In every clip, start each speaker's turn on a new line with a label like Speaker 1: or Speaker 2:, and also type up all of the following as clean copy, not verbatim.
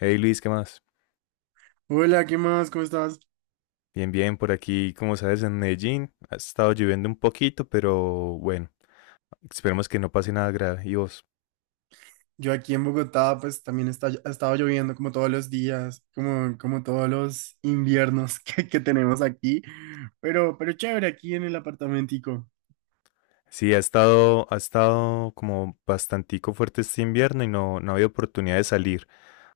Speaker 1: Hey Luis, ¿qué más?
Speaker 2: Hola, ¿qué más? ¿Cómo estás?
Speaker 1: Bien, bien, por aquí, como sabes, en Medellín ha estado lloviendo un poquito, pero bueno, esperemos que no pase nada grave. ¿Y vos?
Speaker 2: Yo aquí en Bogotá, pues también está, ha estado lloviendo como todos los días, como todos los inviernos que tenemos aquí, pero chévere, aquí en el apartamentico.
Speaker 1: Sí, ha estado como bastantico fuerte este invierno y no, no había oportunidad de salir.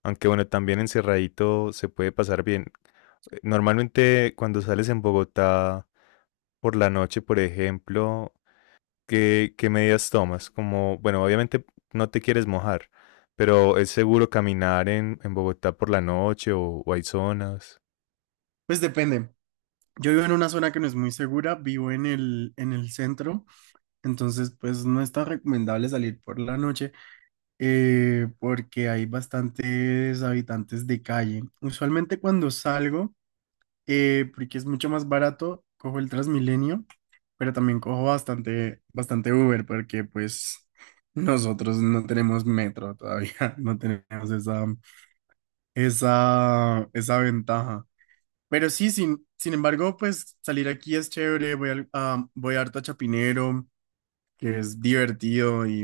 Speaker 1: Aunque bueno, también encerradito se puede pasar bien. Normalmente cuando sales en Bogotá por la noche, por ejemplo, ¿qué medidas tomas? Como, bueno, obviamente no te quieres mojar, pero ¿es seguro caminar en Bogotá por la noche o hay zonas?
Speaker 2: Pues depende. Yo vivo en una zona que no es muy segura, vivo en el centro, entonces pues no es tan recomendable salir por la noche porque hay bastantes habitantes de calle. Usualmente cuando salgo... porque es mucho más barato, cojo el Transmilenio, pero también cojo bastante Uber, porque pues nosotros no tenemos metro todavía, no tenemos esa ventaja. Pero sí, sin embargo, pues salir aquí es chévere, voy harto a Chapinero, que es divertido y,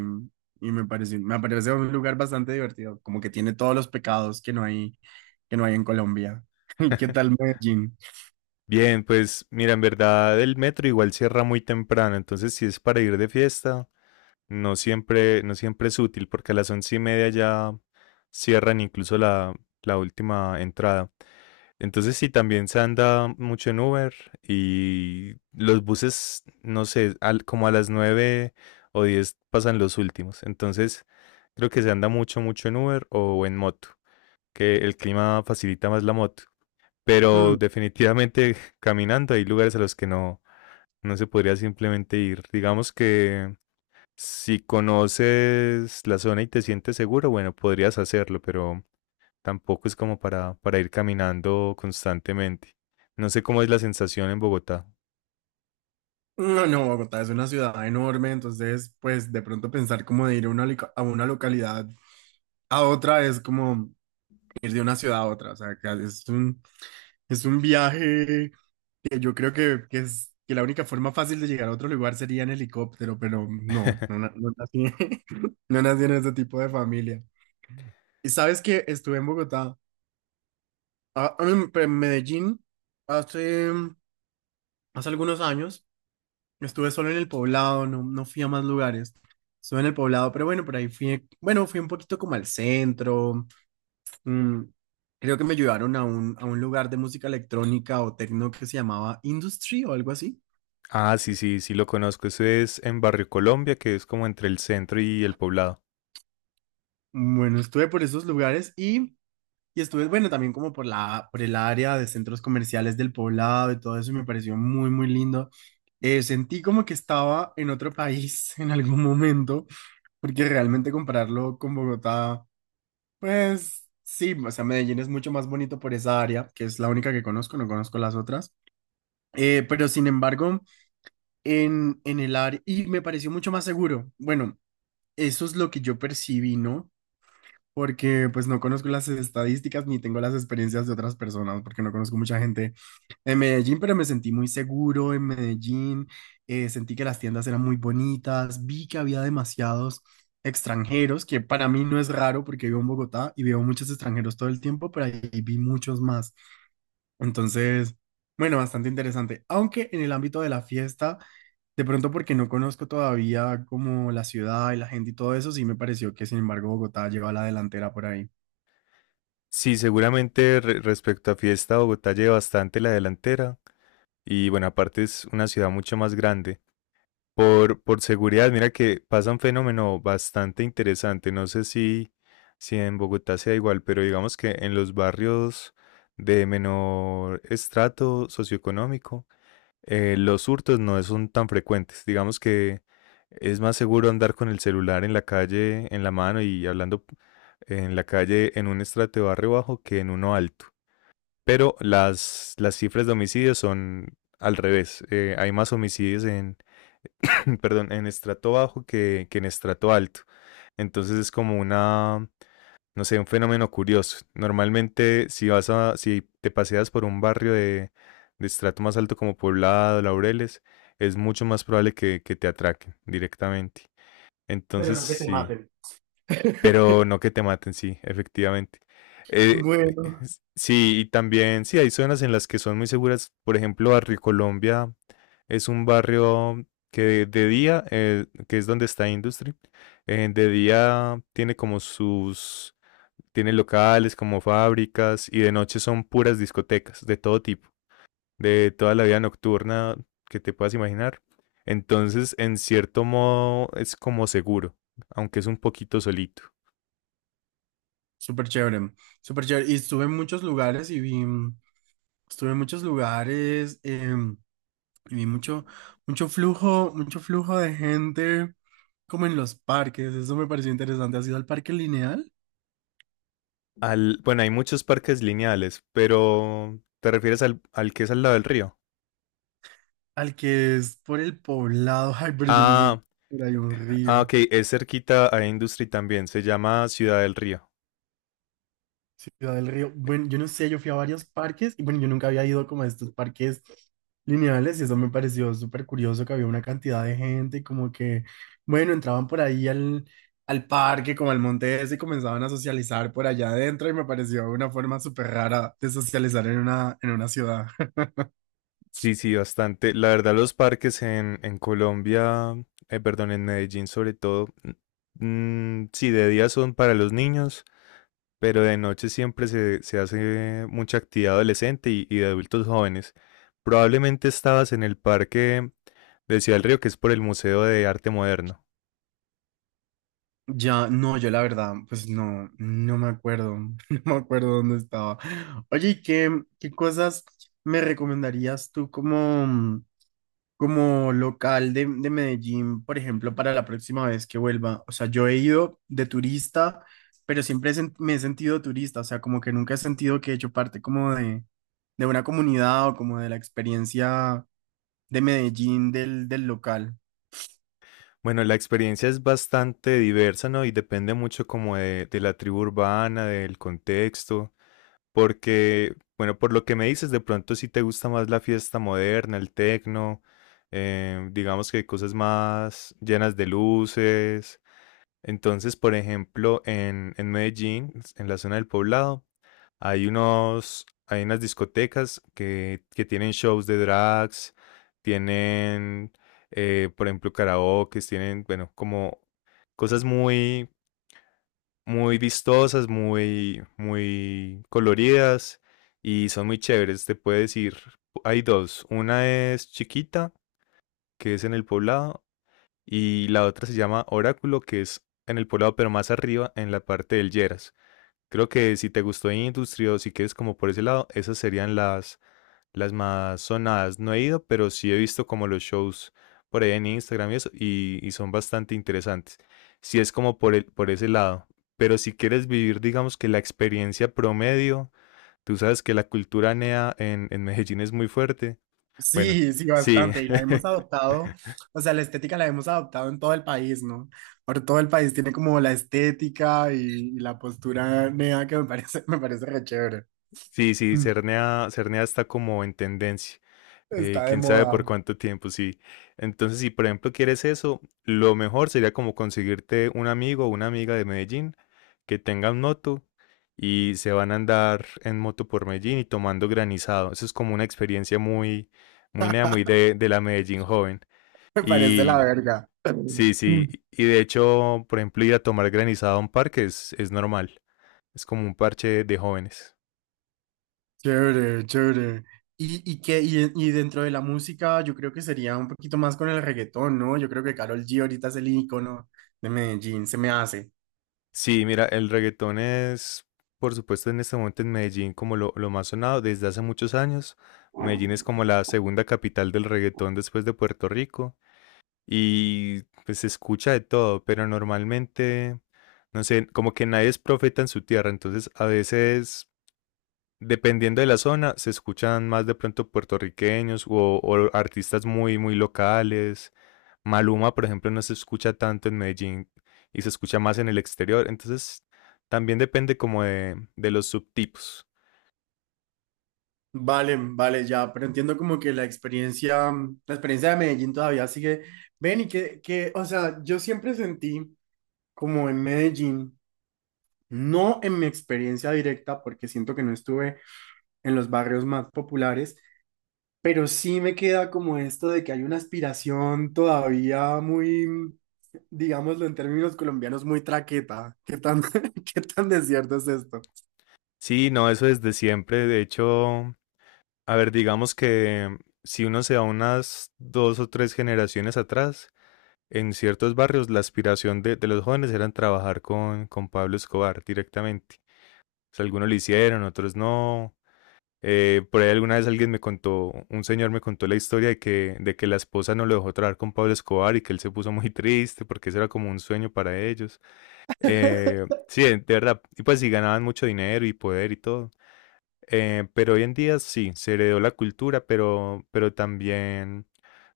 Speaker 2: me parece un lugar bastante divertido, como que tiene todos los pecados que no hay en Colombia. ¿Qué tal Medellín?
Speaker 1: Bien, pues mira, en verdad el metro igual cierra muy temprano, entonces si es para ir de fiesta, no siempre, no siempre es útil porque a las once y media ya cierran incluso la, la última entrada. Entonces sí, también se anda mucho en Uber y los buses, no sé, como a las 9 o 10 pasan los últimos. Entonces creo que se anda mucho, mucho en Uber o en moto, que el clima facilita más la moto.
Speaker 2: Hmm.
Speaker 1: Pero definitivamente caminando hay lugares a los que no, no se podría simplemente ir. Digamos que si conoces la zona y te sientes seguro, bueno, podrías hacerlo, pero tampoco es como para ir caminando constantemente. No sé cómo es la sensación en Bogotá.
Speaker 2: No, no, Bogotá es una ciudad enorme, entonces pues de pronto pensar como de ir a una, a una localidad a otra es como ir de una ciudad a otra, o sea, es un viaje que yo creo que es que la única forma fácil de llegar a otro lugar sería en helicóptero, pero no, no, no nací, no nací en ese tipo de familia. Y sabes que estuve en Bogotá, ah, en Medellín hace, hace algunos años. Estuve solo en el poblado, no, no fui a más lugares. Estuve en el poblado, pero bueno, por ahí fui, bueno, fui un poquito como al centro. mm, Creo que me llevaron a un lugar de música electrónica o techno que se llamaba Industry o algo así.
Speaker 1: Ah, sí, sí, sí lo conozco. Eso es en Barrio Colombia, que es como entre el centro y el poblado.
Speaker 2: Bueno, estuve por esos lugares y estuve, bueno, también como por la, por el área de centros comerciales del poblado y todo eso, y me pareció muy, muy lindo. Sentí como que estaba en otro país en algún momento, porque realmente compararlo con Bogotá. Pues sí, o sea, Medellín es mucho más bonito por esa área, que es la única que conozco, no conozco las otras. Pero sin embargo, en el área, y me pareció mucho más seguro. Bueno, eso es lo que yo percibí, ¿no? Porque pues no conozco las estadísticas ni tengo las experiencias de otras personas, porque no conozco mucha gente en Medellín, pero me sentí muy seguro en Medellín, sentí que las tiendas eran muy bonitas, vi que había demasiados extranjeros, que para mí no es raro porque vivo en Bogotá y veo muchos extranjeros todo el tiempo, pero ahí vi muchos más. Entonces, bueno, bastante interesante, aunque en el ámbito de la fiesta... De pronto porque no conozco todavía como la ciudad y la gente y todo eso, sí me pareció que sin embargo Bogotá lleva a la delantera por ahí.
Speaker 1: Sí, seguramente respecto a fiesta, Bogotá lleva bastante la delantera. Y bueno, aparte es una ciudad mucho más grande. Por seguridad, mira que pasa un fenómeno bastante interesante. No sé si, si en Bogotá sea igual, pero digamos que en los barrios de menor estrato socioeconómico, los hurtos no son tan frecuentes. Digamos que es más seguro andar con el celular en la calle, en la mano y hablando en la calle en un estrato de barrio bajo que en uno alto. Pero las cifras de homicidios son al revés. Hay más homicidios en perdón, en estrato bajo que en estrato alto. Entonces es como una, no sé, un fenómeno curioso. Normalmente si vas a, si te paseas por un barrio de estrato más alto como Poblado, Laureles, es mucho más probable que te atraquen directamente.
Speaker 2: Pero
Speaker 1: Entonces
Speaker 2: no que te
Speaker 1: sí,
Speaker 2: maten.
Speaker 1: pero no que te maten, sí, efectivamente. Eh,
Speaker 2: Bueno.
Speaker 1: sí, y también, sí, hay zonas en las que son muy seguras. Por ejemplo, Barrio Colombia es un barrio que de día, que es donde está Industry, de día tiene como sus, tiene locales como fábricas y de noche son puras discotecas de todo tipo, de toda la vida nocturna que te puedas imaginar. Entonces, en cierto modo, es como seguro, aunque es un poquito solito.
Speaker 2: Súper chévere, súper chévere. Y estuve en muchos lugares y vi, estuve en muchos lugares y vi mucho, mucho flujo de gente como en los parques. Eso me pareció interesante. ¿Has ido al parque lineal?
Speaker 1: Al, bueno, hay muchos parques lineales, pero ¿te refieres al, al que es al lado del río?
Speaker 2: Al que es por el poblado. Ay, pero yo no sé si
Speaker 1: Ah,
Speaker 2: era ahí un
Speaker 1: ah,
Speaker 2: río.
Speaker 1: ok, es cerquita a Industry también, se llama Ciudad del Río.
Speaker 2: Ciudad del Río. Bueno, yo no sé, yo fui a varios parques y bueno, yo nunca había ido como a estos parques lineales y eso me pareció súper curioso que había una cantidad de gente y como que, bueno, entraban por ahí al parque, como al monte ese y comenzaban a socializar por allá adentro y me pareció una forma súper rara de socializar en una ciudad.
Speaker 1: Sí, sí, bastante. La verdad, los parques en Colombia, perdón, en Medellín sobre todo, mm, sí, de día son para los niños, pero de noche siempre se, se hace mucha actividad adolescente y de adultos jóvenes. Probablemente estabas en el parque de Ciudad del Río, que es por el Museo de Arte Moderno.
Speaker 2: Ya, no, yo la verdad, pues no, no me acuerdo, no me acuerdo dónde estaba. Oye, ¿y ¿qué, qué cosas me recomendarías tú como, como local de Medellín, por ejemplo, para la próxima vez que vuelva? O sea, yo he ido de turista, pero siempre me he sentido turista, o sea, como que nunca he sentido que he hecho parte como de una comunidad o como de la experiencia de Medellín del, del local.
Speaker 1: Bueno, la experiencia es bastante diversa, ¿no? Y depende mucho como de la tribu urbana, del contexto, porque, bueno, por lo que me dices, de pronto sí te gusta más la fiesta moderna, el tecno, digamos que cosas más llenas de luces. Entonces, por ejemplo, en Medellín, en la zona del Poblado, hay unos, hay unas discotecas que tienen shows de drags, tienen, por ejemplo, karaoke, tienen, bueno, como cosas muy, muy vistosas, muy, muy coloridas y son muy chéveres. Te puedes ir. Hay dos. Una es Chiquita, que es en el poblado, y la otra se llama Oráculo, que es en el poblado, pero más arriba, en la parte del Lleras. Creo que si te gustó Industry o si quieres como por ese lado, esas serían las más sonadas. No he ido, pero sí he visto como los shows por ahí en Instagram y eso, y son bastante interesantes. Si es como por el, por ese lado. Pero si quieres vivir, digamos que la experiencia promedio, tú sabes que la cultura NEA en Medellín es muy fuerte. Bueno,
Speaker 2: Sí, sí,
Speaker 1: sí,
Speaker 2: bastante. Y la hemos adoptado, o sea, la estética la hemos adoptado en todo el país, ¿no? Por todo el país tiene como la estética y la postura nea que me parece, me parece re chévere.
Speaker 1: sí, sí,
Speaker 2: Mm,
Speaker 1: Cernea, Cernea está como en tendencia.
Speaker 2: Está de
Speaker 1: Quién sabe por
Speaker 2: moda.
Speaker 1: cuánto tiempo, sí. Entonces, si por ejemplo quieres eso, lo mejor sería como conseguirte un amigo o una amiga de Medellín que tengan moto y se van a andar en moto por Medellín y tomando granizado. Eso es como una experiencia muy, muy nea, muy de la Medellín joven.
Speaker 2: Me parece la
Speaker 1: Y
Speaker 2: verga.
Speaker 1: sí,
Speaker 2: Mm,
Speaker 1: sí. Y de hecho, por ejemplo, ir a tomar granizado a un parque es normal. Es como un parche de jóvenes.
Speaker 2: Chévere, chévere. Y que, y dentro de la música, yo creo que sería un poquito más con el reggaetón, ¿no? Yo creo que Karol G ahorita es el ícono de Medellín, se me hace.
Speaker 1: Sí, mira, el reggaetón es, por supuesto, en este momento en Medellín como lo más sonado desde hace muchos años. Medellín es como la segunda capital del reggaetón después de Puerto Rico y pues se escucha de todo, pero normalmente, no sé, como que nadie es profeta en su tierra, entonces a veces dependiendo de la zona, se escuchan más de pronto puertorriqueños o artistas muy, muy locales. Maluma, por ejemplo, no se escucha tanto en Medellín y se escucha más en el exterior. Entonces, también depende como de los subtipos.
Speaker 2: Vale, vale, ya, pero entiendo como que la experiencia, la experiencia de Medellín todavía sigue. Ven y que, o sea, yo siempre sentí como en Medellín, no en mi experiencia directa, porque siento que no estuve en los barrios más populares, pero sí me queda como esto de que hay una aspiración todavía muy, digámoslo en términos colombianos, muy traqueta. ¿Qué tan, qué tan desierto es esto?
Speaker 1: Sí, no, eso desde siempre. De hecho, a ver, digamos que si uno se va unas dos o tres generaciones atrás, en ciertos barrios la aspiración de los jóvenes era trabajar con Pablo Escobar directamente. O sea, algunos lo hicieron, otros no. Por ahí alguna vez alguien me contó, un señor me contó la historia de que la esposa no lo dejó trabajar con Pablo Escobar y que él se puso muy triste porque eso era como un sueño para ellos. Sí, de verdad, y pues sí ganaban mucho dinero y poder y todo. Pero hoy en día sí, se heredó la cultura, pero también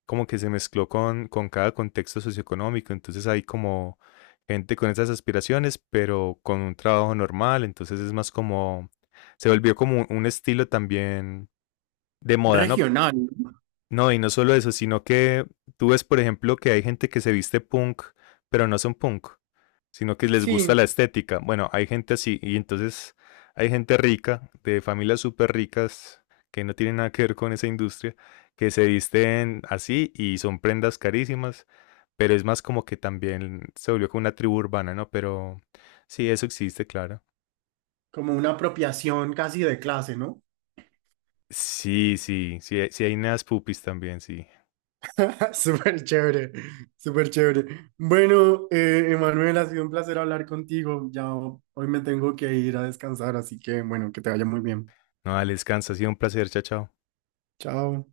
Speaker 1: como que se mezcló con cada contexto socioeconómico. Entonces hay como gente con esas aspiraciones, pero con un trabajo normal. Entonces es más como, se volvió como un estilo también de moda, ¿no?
Speaker 2: Regional. ¿No?
Speaker 1: No, y no solo eso, sino que tú ves, por ejemplo, que hay gente que se viste punk, pero no son punk, sino que les gusta
Speaker 2: Sí,
Speaker 1: la estética. Bueno, hay gente así, y entonces hay gente rica, de familias súper ricas, que no tienen nada que ver con esa industria, que se visten así y son prendas carísimas, pero es más como que también se volvió como una tribu urbana, ¿no? Pero sí, eso existe, claro.
Speaker 2: como una apropiación casi de clase, ¿no?
Speaker 1: Sí, sí, sí, sí hay neas pupis también, sí.
Speaker 2: Súper chévere, súper chévere. Bueno, Emanuel, ha sido un placer hablar contigo. Ya hoy me tengo que ir a descansar, así que bueno, que te vaya muy bien.
Speaker 1: No, dale, descansa, ha sido un placer, chao, chao.
Speaker 2: Chao.